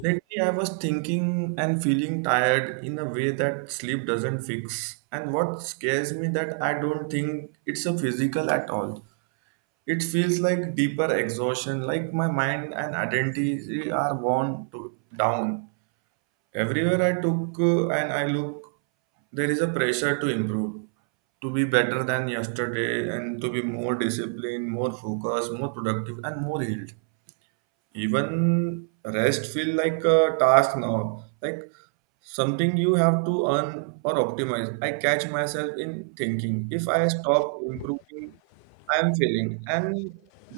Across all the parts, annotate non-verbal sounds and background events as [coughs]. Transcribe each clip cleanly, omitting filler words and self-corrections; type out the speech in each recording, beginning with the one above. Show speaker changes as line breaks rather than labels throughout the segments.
Lately, I was thinking and feeling tired in a way that sleep doesn't fix. And what scares me that I don't think it's a physical at all. It feels like deeper exhaustion, like my mind and identity are worn to, down. Everywhere I took and I look, there is a pressure to improve, to be better than yesterday, and to be more disciplined, more focused, more productive, and more healed. Even rest feel like a task now, like something you have to earn or optimize. I catch myself in thinking if I stop improving, I am failing, and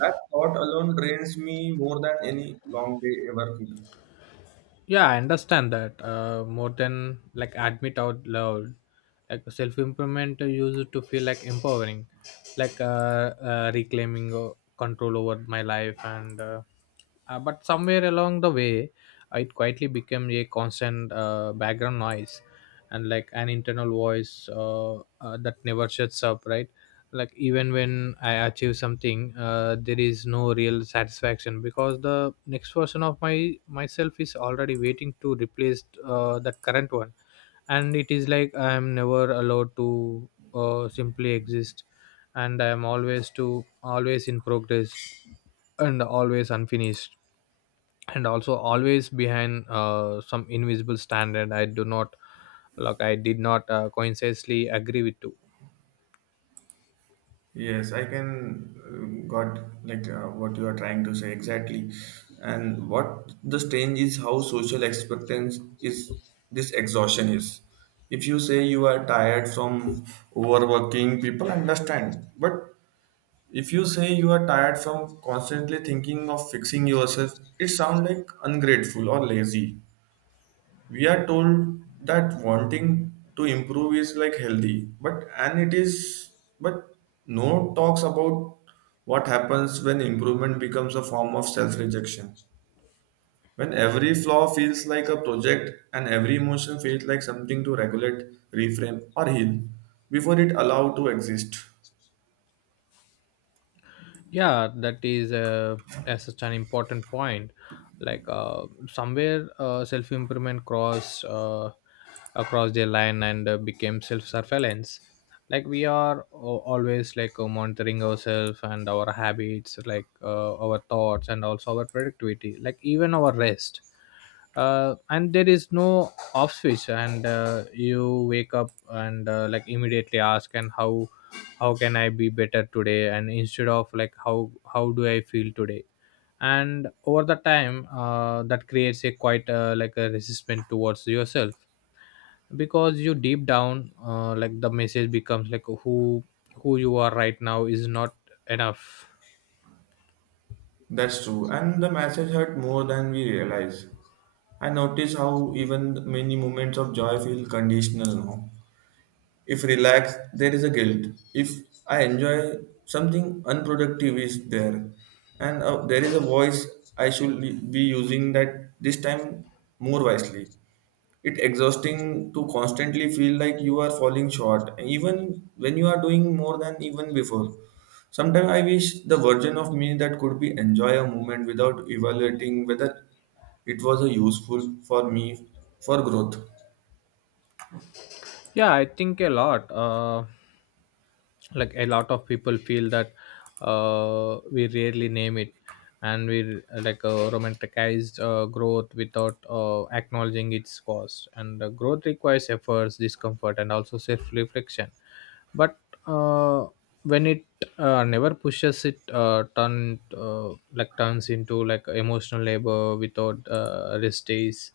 that thought alone drains me more than any long day ever could.
Yeah, I understand that more than like admit out loud. Like self-improvement used to feel like empowering, like reclaiming control over my life, and but somewhere along the way, it quietly became a constant background noise, and like an internal voice that never shuts up, right? Like even when I achieve something, there is no real satisfaction, because the next version of my myself is already waiting to replace that current one. And it is like I am never allowed to simply exist, and I am always in progress, and always unfinished, and also always behind some invisible standard I do not, like I did not coincidentally agree with to.
Yes, I can got like what you are trying to say exactly. And what the strange is how social expectance is this exhaustion is. If you say you are tired from overworking, people understand. But if you say you are tired from constantly thinking of fixing yourself, it sounds like ungrateful or lazy. We are told that wanting to improve is like healthy, but and it is, but no talks about what happens when improvement becomes a form of self rejection, when every flaw feels like a project and every emotion feels like something to regulate, reframe or heal before it allowed to exist.
Yeah, that is, as such an important point. Like, somewhere self improvement cross across the line, and became self surveillance. Like we are always, like, monitoring ourselves and our habits, like our thoughts, and also our productivity, like even our rest. And there is no off switch, and you wake up and like immediately ask, and how can I be better today, and instead of like, how do I feel today? And over the time, that creates a quite, like a resistance towards yourself, because you deep down, like the message becomes like, who you are right now is not enough.
That's true, and the message hurt more than we realize. I notice how even many moments of joy feel conditional now. If relaxed, there is a guilt. If I enjoy something unproductive is there, and there is a voice I should be using that this time more wisely. It exhausting to constantly feel like you are falling short, even when you are doing more than even before. Sometimes I wish the version of me that could be enjoy a moment without evaluating whether it was a useful for me for growth
Yeah, I think a lot like a lot of people feel that, we rarely name it, and we like romanticized growth without acknowledging its cost, and growth requires efforts, discomfort, and also self reflection. But uh, when it never pushes it turn like turns into like emotional labor without rest days,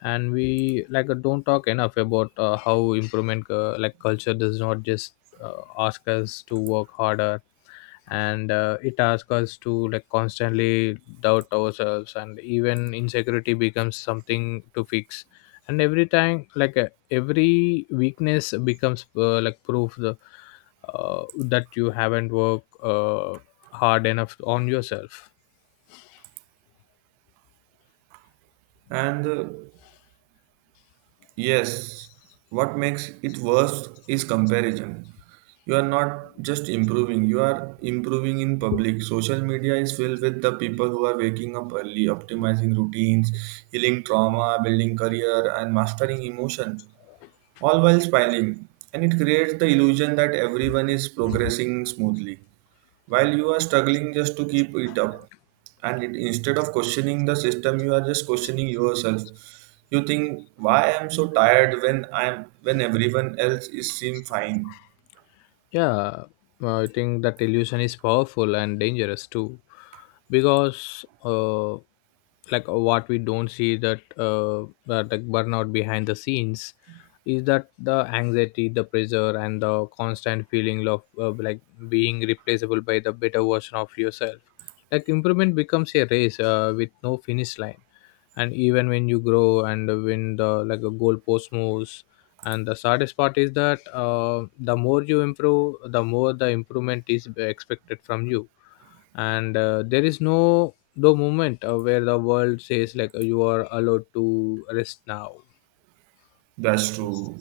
and we like don't talk enough about how improvement, like culture does not just ask us to work harder, and it asks us to like constantly doubt ourselves, and even insecurity becomes something to fix, and every time, like every weakness becomes, like proof that you haven't worked hard enough on yourself.
and Yes, what makes it worse is comparison. You are not just improving, you are improving in public. Social media is filled with the people who are waking up early, optimizing routines, healing trauma, building career, and mastering emotion, all while smiling, and it creates the illusion that everyone is progressing smoothly while you are struggling just to keep it up. And it, instead of questioning the system, you are just questioning yourself. You think, why I am so tired when I am when everyone else is seem fine.
Yeah, I think that illusion is powerful and dangerous too, because like, what we don't see, that like burnout behind the scenes is that the anxiety, the pressure, and the constant feeling of, like being replaceable by the better version of yourself. Like improvement becomes a race with no finish line, and even when you grow, and when the like a goalpost moves, and the saddest part is that, the more you improve, the more the improvement is expected from you, and there is no moment where the world says like, you are allowed to rest now.
That's true.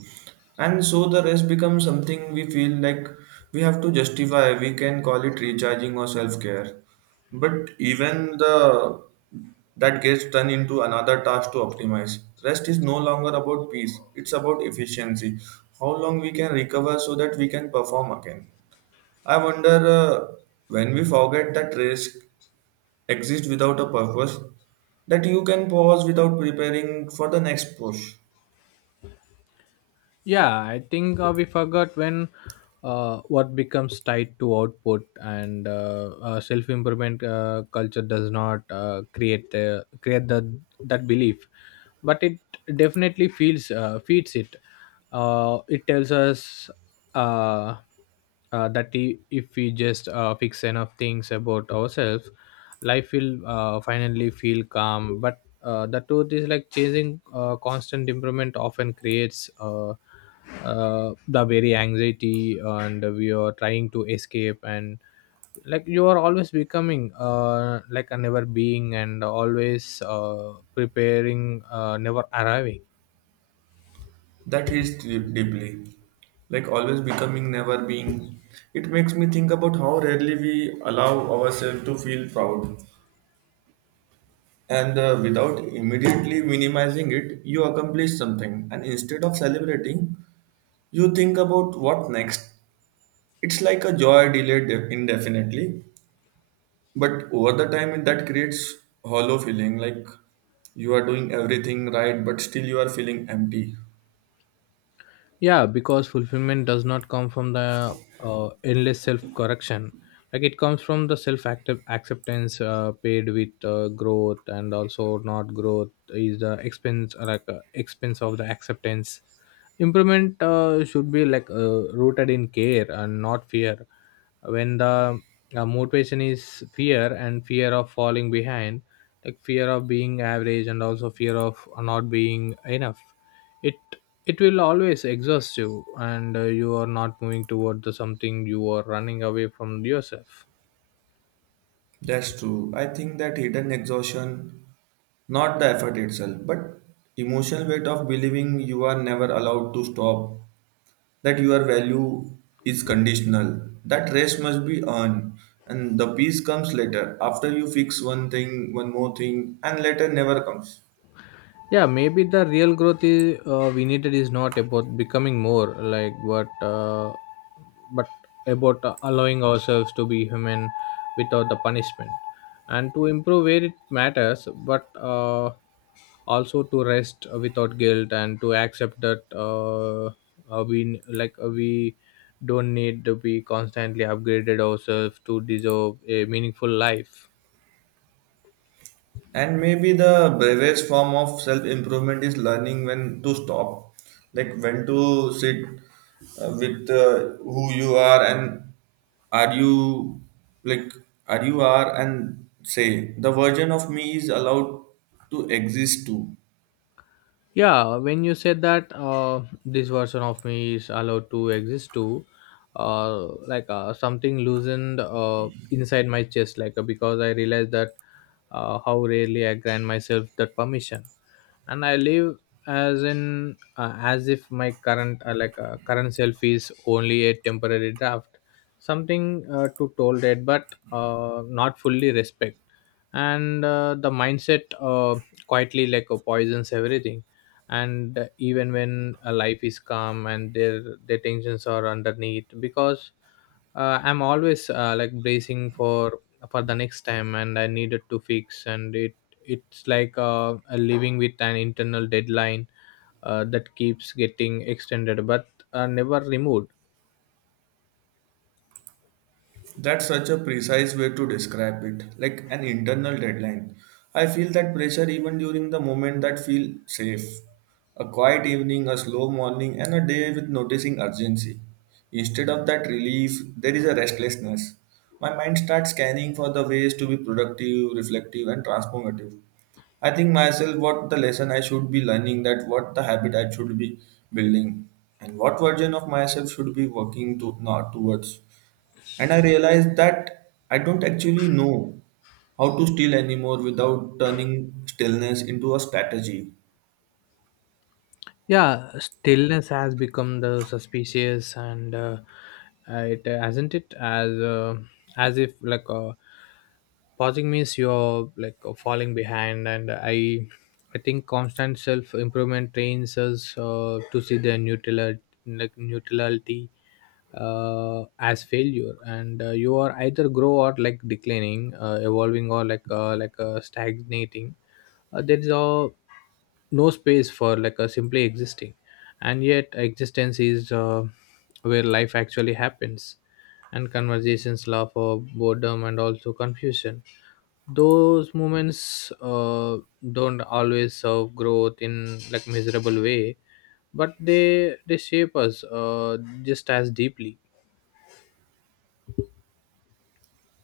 And so the rest becomes something we feel like we have to justify. We can call it recharging or self care. But even the that gets turned into another task to optimize. Rest is no longer about peace, it's about efficiency. How long we can recover so that we can perform again. I wonder when we forget that rest exists without a purpose, that you can pause without preparing for the next push.
Yeah, I think we forgot when what becomes tied to output, and self improvement culture does not create the that belief, but it definitely feels feeds it. It tells us, uh, that if we just fix enough things about ourselves, life will finally feel calm. But the truth is like chasing constant improvement often creates, the very anxiety and we are trying to escape, and like you are always becoming, like a never being, and always preparing, never arriving.
That hits deeply. Like always becoming, never being. It makes me think about how rarely we allow ourselves to feel proud. And without immediately minimizing it, you accomplish something. And instead of celebrating, you think about what next. It's like a joy delayed indefinitely. But over the time, that creates hollow feeling. Like you are doing everything right, but still you are feeling empty.
Yeah, because fulfillment does not come from the endless self correction. Like it comes from the self active acceptance paid with growth, and also not growth is the expense, expense of the acceptance. Improvement should be like rooted in care and not fear. When the motivation is fear, and fear of falling behind, like fear of being average, and also fear of not being enough, it it will always exhaust you, and you are not moving toward the something, you are running away from yourself.
That's true. I think that hidden exhaustion, not the effort itself, but emotional weight of believing you are never allowed to stop, that your value is conditional, that rest must be earned, and the peace comes later after you fix one thing, one more thing, and later never comes.
Yeah, maybe the real growth is, we needed is not about becoming more like what, but about allowing ourselves to be human, without the punishment, and to improve where it matters, but also to rest without guilt, and to accept that, we don't need to be constantly upgraded ourselves to deserve a meaningful life.
And maybe the bravest form of self improvement is learning when to stop, like when to sit with who you are and are you like are you are and say the version of me is allowed to exist too.
Yeah, when you said that, this version of me is allowed to exist too, like something loosened inside my chest, like because I realized that, how rarely I grant myself that permission, and I live as if my current, like current self is only a temporary draft, something to tolerate, but not fully respect. And the mindset, quietly like poisons everything. And even when life is calm, and their tensions are underneath, because I'm always like bracing for the next time, and I needed to fix, and it it's like a living with an internal deadline that keeps getting extended, but never removed.
That's such a precise way to describe it, like an internal deadline. I feel that pressure even during the moment that feel safe. A quiet evening, a slow morning, and a day with noticing urgency. Instead of that relief, there is a restlessness. My mind starts scanning for the ways to be productive, reflective, and transformative. I think myself what the lesson I should be learning, that what the habit I should be building, and what version of myself should be working to not towards. And I realized that I don't actually know how to steal anymore without turning stillness into a strategy.
Yeah, stillness has become the suspicious, and it hasn't it as if like pausing means you're like falling behind, and I think constant self improvement trains us to see the neutrality, like neutrality as failure, and you are either grow or like declining, evolving, or stagnating. There is a no space for like a simply existing, and yet existence is where life actually happens, and conversations, laugh of boredom, and also confusion. Those moments don't always serve growth in like miserable way, but they shape us just as deeply.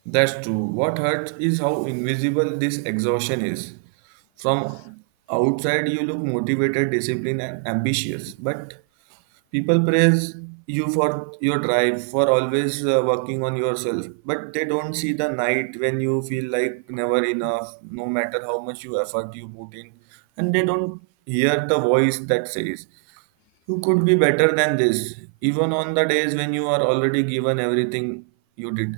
That's true. What hurts is how invisible this exhaustion is. From outside, you look motivated, disciplined, and ambitious, but people praise you for your drive, for always working on yourself, but they don't see the night when you feel like never enough no matter how much you effort you put in, and they don't hear the voice that says you could be better than this even on the days when you are already given everything you did.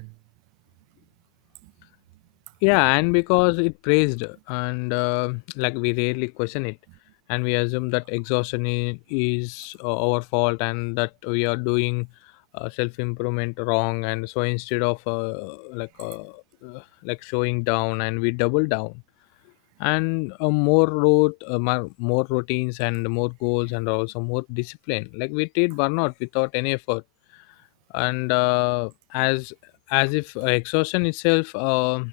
Yeah, and because it praised, and like we rarely question it, and we assume that exhaustion is our fault, and that we are doing self improvement wrong, and so instead of like showing down, and we double down, and more routines, and more goals, and also more discipline, like we treat burnout without any effort. And as if exhaustion itself,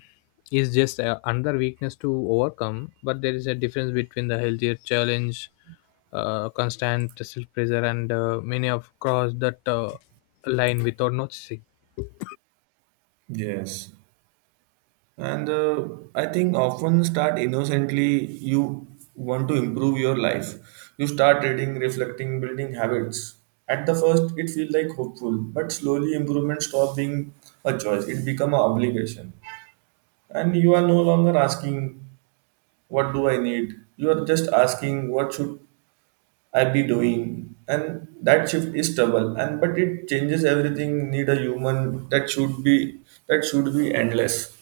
is just another weakness to overcome, but there is a difference between the healthier challenge, constant self pressure, and many of cross that line without noticing.
Yes. And I think often start innocently, you want to improve your life. You start reading, reflecting, building habits. At the first, it feels like hopeful, but slowly improvement stop being a choice. It become an obligation. And you are no longer asking, what do I need? You are just asking, what should I be doing? And that shift is trouble. And but it changes everything. Need a human that should be endless.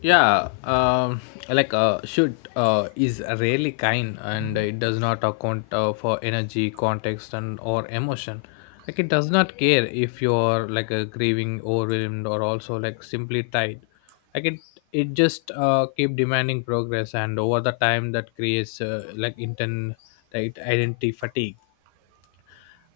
Yeah, like should is really kind, and it does not account for energy, context, and or emotion. Like it does not care if you're like a grieving, overwhelmed, or also like simply tired, like it just keep demanding progress, and over the time that creates, like intent, like identity fatigue,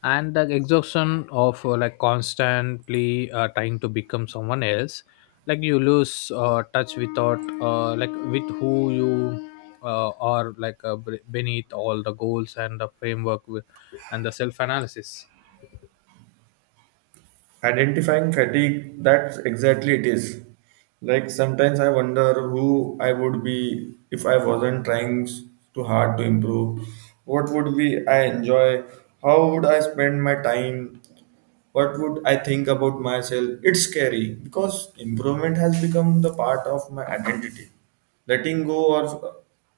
and the exhaustion of like constantly trying to become someone else, like you lose touch without like with who you are, like beneath all the goals, and the framework with, and the self analysis.
Identifying fatigue, that's exactly it is. Like sometimes I wonder who I would be if I wasn't trying too hard to improve. What would be I enjoy? How would I spend my time? What would I think about myself? It's scary because improvement has become the part of my identity. Letting go or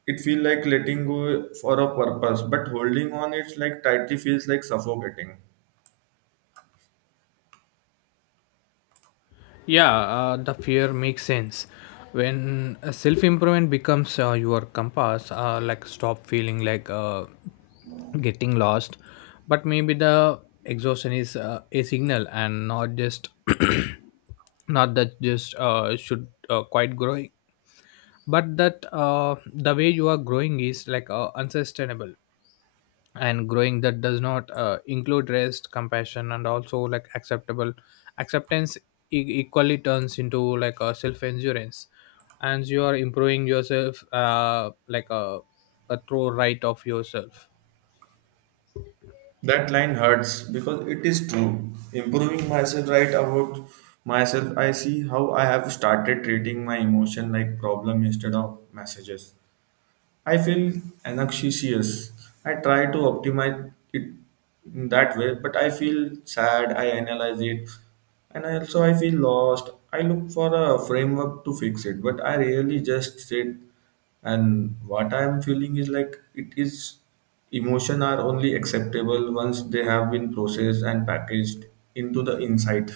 it feel like letting go for a purpose, but holding on it's like tightly feels like suffocating.
Yeah, the fear makes sense. When self improvement becomes your compass, like stop feeling like getting lost, but maybe the exhaustion is, a signal, and not just [coughs] [clears throat] not that just should quite growing, but that the way you are growing is like unsustainable, and growing that does not include rest, compassion, and also like acceptable acceptance equally turns into like a self endurance, and you are improving yourself like a through right of yourself.
That line hurts because it is true. Improving myself right about myself, I see how I have started treating my emotion like problem instead of messages. I feel anxious. I try to optimize it in that way, but I feel sad. I analyze it, and I also I feel lost. I look for a framework to fix it, but I really just sit. And what I'm feeling is like it is emotion are only acceptable once they have been processed and packaged into the insight.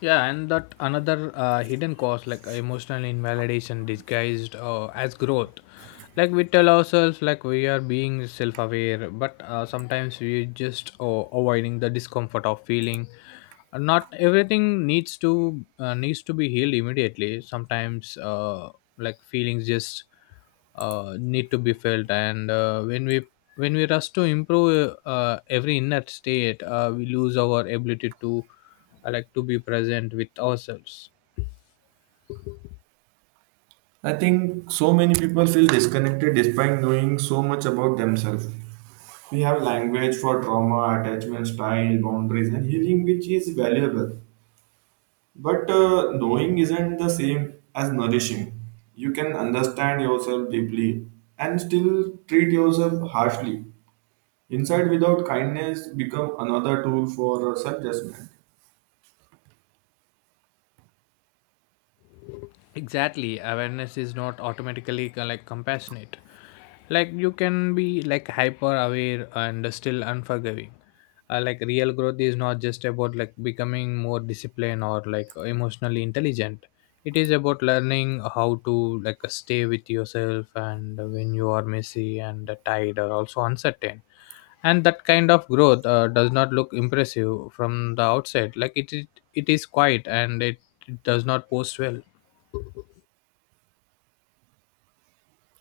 Yeah, and that another hidden cause, like emotional invalidation disguised as growth. Like we tell ourselves like we are being self-aware, but sometimes we just avoiding the discomfort of feeling. Not everything needs to be healed immediately. Sometimes like feelings just need to be felt, and when we rush to improve every inner state we lose our ability to to be present with ourselves.
I think so many people feel disconnected despite knowing so much about themselves. We have language for trauma, attachment style, boundaries, and healing, which is valuable. But knowing isn't the same as nourishing. You can understand yourself deeply and still treat yourself harshly. Insight without kindness become another tool for self judgment.
Exactly, awareness is not automatically like compassionate. Like you can be like hyper aware and still unforgiving. Like real growth is not just about like becoming more disciplined or like emotionally intelligent. It is about learning how to like stay with yourself and when you are messy and tired or also uncertain. And that kind of growth does not look impressive from the outside. Like it is quiet and it does not post well.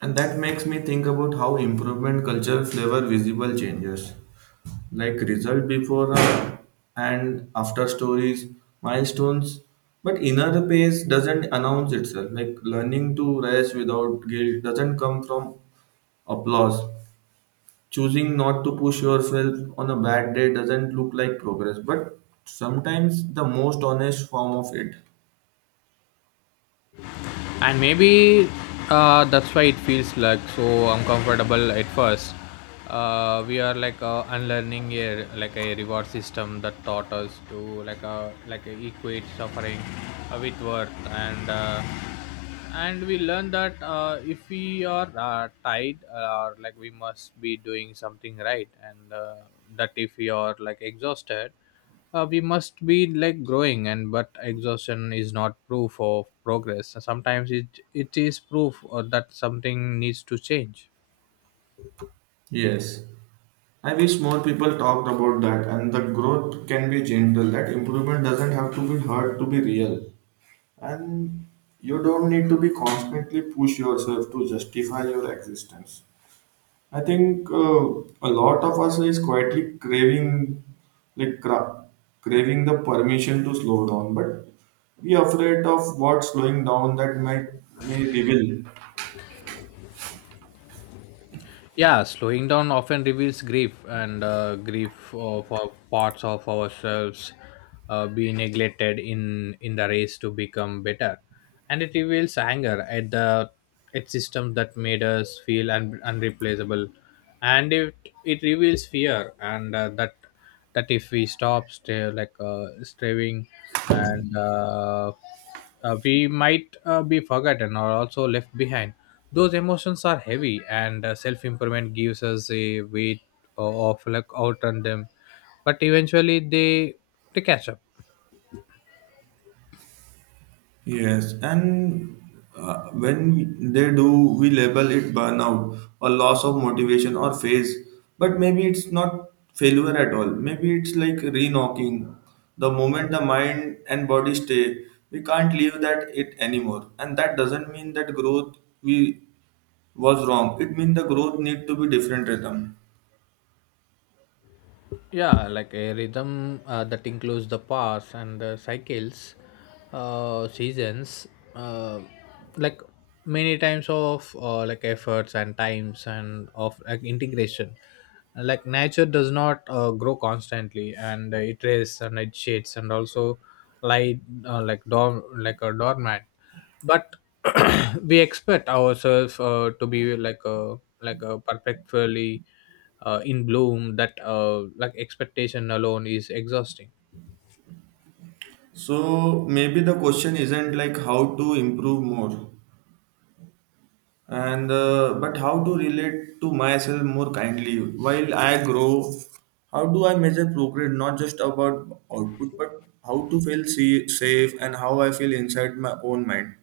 And that makes me think about how improvement culture flavor visible changes, like result before and after stories, milestones. But inner pace doesn't announce itself. Like learning to rest without guilt doesn't come from applause. Choosing not to push yourself on a bad day doesn't look like progress, but sometimes the most honest form of it.
And maybe that's why it feels like so uncomfortable at first. We are like unlearning a like a reward system that taught us to like a equate suffering with worth, and we learn that if we are tired or like we must be doing something right. And that if we are like exhausted we must be like growing. And but exhaustion is not proof of progress. Sometimes it is proof that something needs to change.
Yes. I wish more people talked about that and the growth can be gentle. That improvement doesn't have to be hard to be real. And you don't need to be constantly push yourself to justify your existence. I think a lot of us is quietly craving like cra- craving the permission to slow down, but we are afraid of what slowing down that might may reveal.
Yeah, slowing down often reveals grief, and grief of our parts of ourselves be neglected in the race to become better. And it reveals anger at the at systems that made us feel unreplaceable. And it reveals fear, and that if we stop stay, like striving and we might be forgotten or also left behind. Those emotions are heavy, and self-improvement gives us a weight of like outrun them, but eventually they catch up.
Yes, and when they do, we label it burnout or loss of motivation or phase. But maybe it's not failure at all. Maybe it's like re-knocking. The moment the mind and body stay, we can't leave that it anymore. And that doesn't mean that growth we was wrong. It means the growth need to be different rhythm.
Yeah, like a rhythm that includes the past and the cycles, seasons, uh, like many times of like efforts and times and of like integration. Like nature does not grow constantly, and it rays and it shades and also light. Like dorm like a doormat. But [coughs] [clears throat] we expect ourselves to be like a perfectly in bloom. That like expectation alone is exhausting.
So maybe the question isn't like how to improve more, and but how to relate to myself more kindly while I grow. How do I measure progress, not just about output, but how to feel see, safe, and how I feel inside my own mind.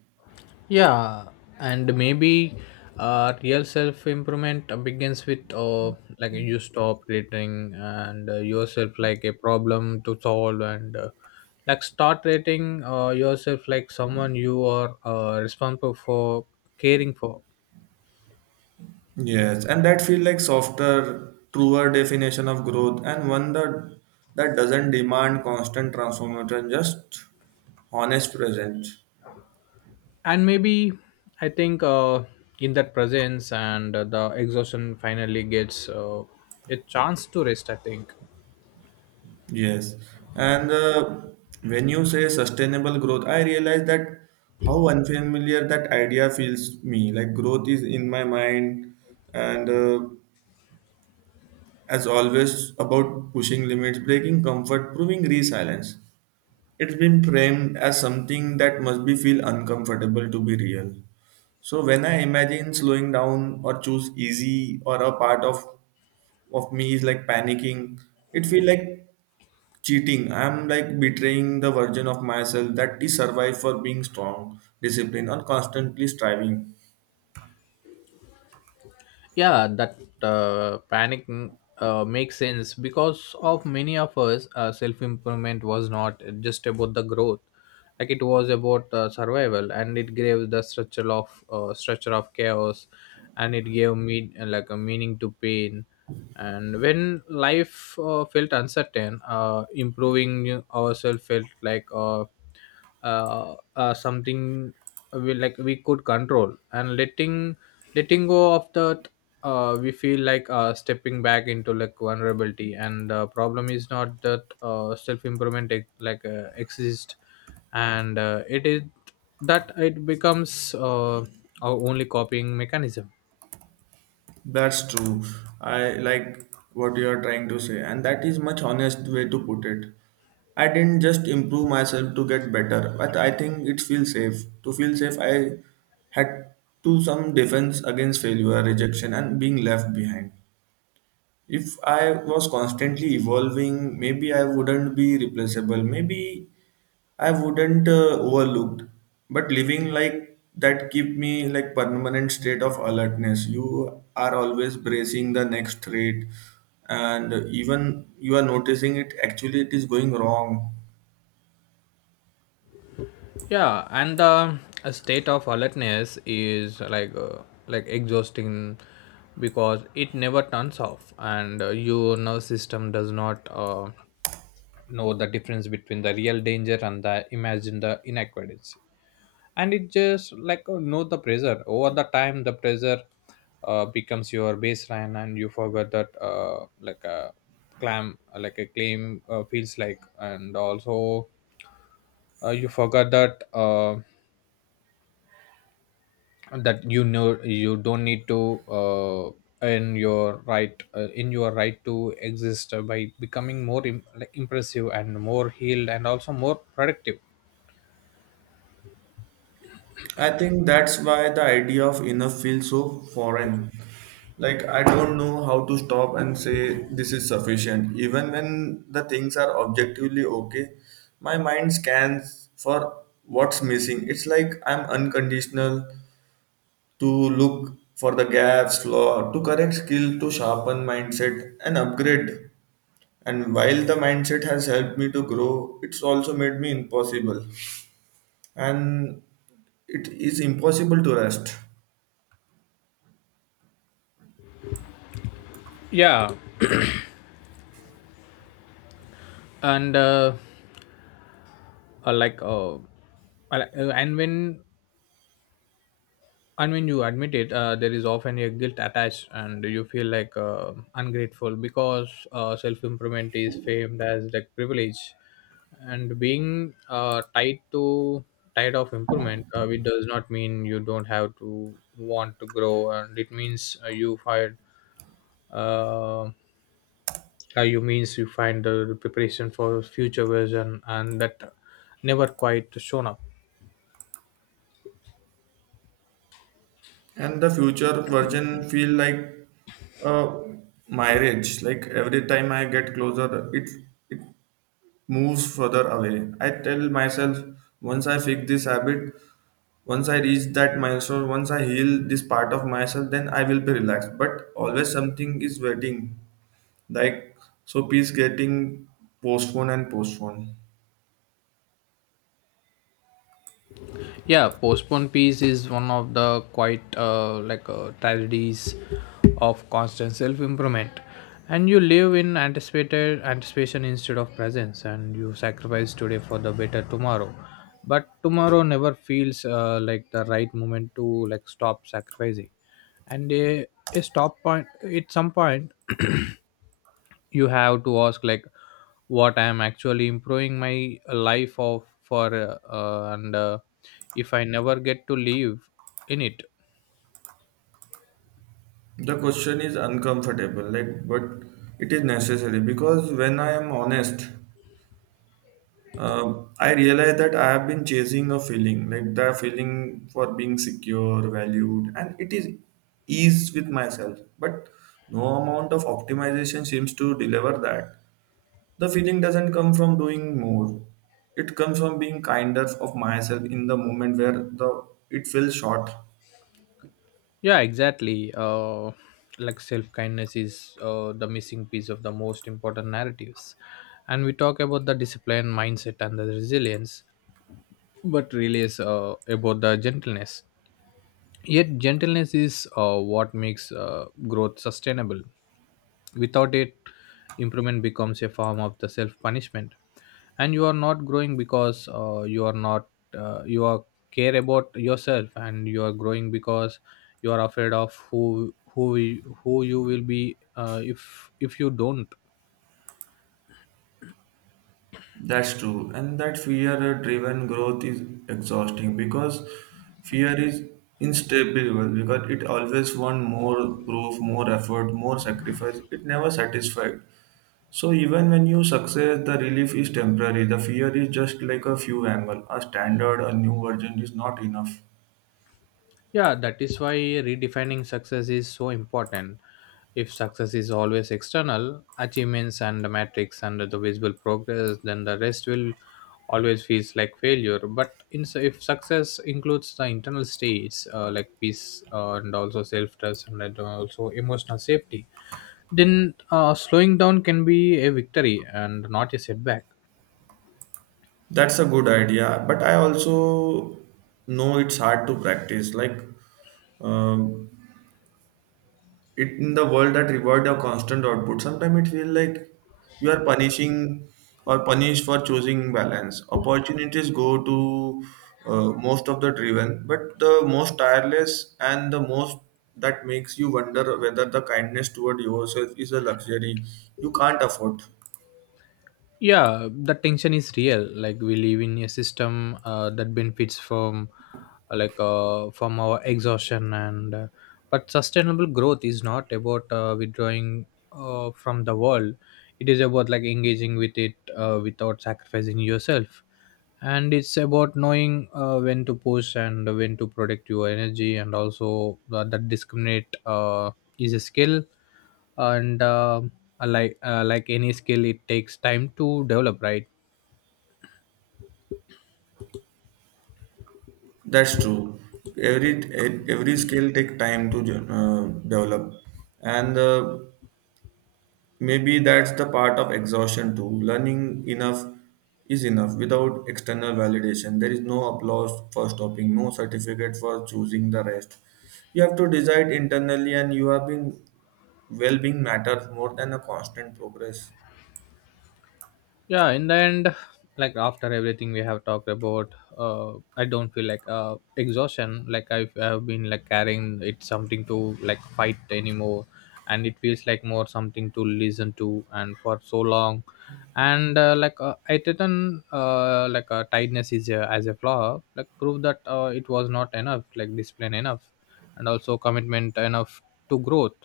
Yeah, and maybe real self improvement begins with like you stop rating and yourself like a problem to solve, and like start rating yourself like someone you are responsible for, caring for.
Yes, and that feel like softer truer definition of growth, and one that doesn't demand constant transformation, just honest presence.
And maybe, I think in that presence and the exhaustion finally gets a chance to rest, I think.
Yes, and when you say sustainable growth, I realize that how unfamiliar that idea feels me. Like growth is in my mind, and as always about pushing limits, breaking comfort, proving resilience. It's been framed as something that must be feel uncomfortable to be real. So when I imagine slowing down or choose easy or a part of me is like panicking, it feel like cheating. I'm like betraying the version of myself that is survived for being strong, disciplined, or constantly striving.
Yeah, that panic, makes sense because of many of us. Self-improvement was not just about the growth. Like it was about survival, and it gave the structure of chaos, and it gave me like a meaning to pain. And when life felt uncertain, improving ourselves felt like something we could control. And letting, letting go of that we feel like stepping back into like vulnerability. And the problem is not that self improvement exist and it is that it becomes our only copying mechanism.
That's true. I like what you are trying to say, and that is much honest way to put it. I didn't just improve myself to get better, but I think it feels safe. To feel safe, I had to some defense against failure, rejection, and being left behind. If I was constantly evolving, maybe I wouldn't be replaceable. Maybe I wouldn't overlooked. But living like that keep me like permanent state of alertness. You are always bracing the next threat, and even you are noticing it. Actually, it is going wrong.
Yeah, and the a state of alertness is like exhausting because it never turns off. And your nervous system does not know the difference between the real danger and the imagine the inadequacy. And it just like know the pressure over the time. The pressure becomes your baseline, and you forget that like a clam like a claim feels like. And also you forgot that that, you know, you don't need to earn your right in your right to exist by becoming more like impressive and more healed and also more productive.
I think that's why the idea of enough feels so foreign. Like, I don't know how to stop and say this is sufficient. Even when the things are objectively okay, my mind scans for what's missing. It's like I'm unconditional to look for the gaps, flaw, to correct skill, to sharpen mindset and upgrade. And while the mindset has helped me to grow, it's also made me impossible. And it is impossible to rest.
Yeah, and like I- and when you admit it there is often a guilt attached, and you feel like ungrateful because self-improvement is famed as like privilege. And being tied of improvement it does not mean you don't have to want to grow, and it means uh, you means you find the preparation for future version, and that never quite shown up.
And the future version feel like a marriage, like every time I get closer, it moves further away. I tell myself once I fix this habit, once I reach that milestone, once I heal this part of myself, then I will be relaxed, but always something is waiting, like so peace getting postponed and postponed.
Yeah, postponed peace is one of the quite tragedies of constant self-improvement. And you live in anticipated anticipation instead of presence, and you sacrifice today for the better tomorrow. But tomorrow never feels like the right moment to like stop sacrificing. And a stop point at some point, [clears throat] you have to ask like what I am actually improving my life of for and if I never get to live in it.
The question is uncomfortable like, but it is necessary because when I am honest, I realize that I have been chasing a feeling, like the feeling for being secure, valued, and it is ease with myself. But no amount of optimization seems to deliver that. The feeling doesn't come from doing more. It comes from being kinder of myself in the moment where the it feels short.
Yeah, exactly, like self kindness is the missing piece of the most important narratives. And we talk about the discipline mindset and the resilience, but really is about the gentleness. Yet gentleness is what makes growth sustainable. Without it, improvement becomes a form of the self punishment, and you are not growing because you are not you are care about yourself, and you are growing because you are afraid of who you will be if if you don't.
That's true, and that fear-driven growth is exhausting because fear is instable because it always wants more proof, more effort, more sacrifice. It never satisfied. So even when you success, the relief is temporary. The fear is just like a few angle. A standard, a new version is not enough.
Yeah, that is why redefining success is so important. If success is always external, achievements and the metrics and the visible progress, then the rest will always feels like failure. But in, if success includes the internal states like peace and also self trust and then also emotional safety, then slowing down can be a victory and not a setback.
That's a good idea, but I also know it's hard to practice. Like um it in the world that reward your constant output sometimes it feels like you are punishing or punished for choosing balance opportunities go to most of the driven but the most tireless and the most, that makes you wonder whether the kindness toward yourself is a luxury you can't afford.
Yeah, the tension is real. Like we live in a system that benefits from from our exhaustion, and but sustainable growth is not about withdrawing from the world. It is about like engaging with it without sacrificing yourself. And it's about knowing when to push and when to protect your energy. And also that discriminate is a skill, and like any skill it takes time to develop, right?
That's true. Every every skill take time to develop, and maybe that's the part of exhaustion too. Learning enough is enough without external validation. There is no applause for stopping, no certificate for choosing the rest. You have to decide internally, and you have been well being matters more than a constant progress.
Yeah, in the end, like after everything we have talked about, I don't feel like I've been like carrying it something to like fight anymore. And it feels like more something to listen to. And for so long and like I didn't tightness is as a flaw, like prove that it was not enough, like discipline enough and also commitment enough to growth.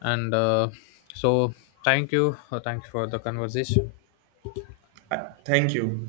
And uh so thank you, thanks for the conversation.
Thank you.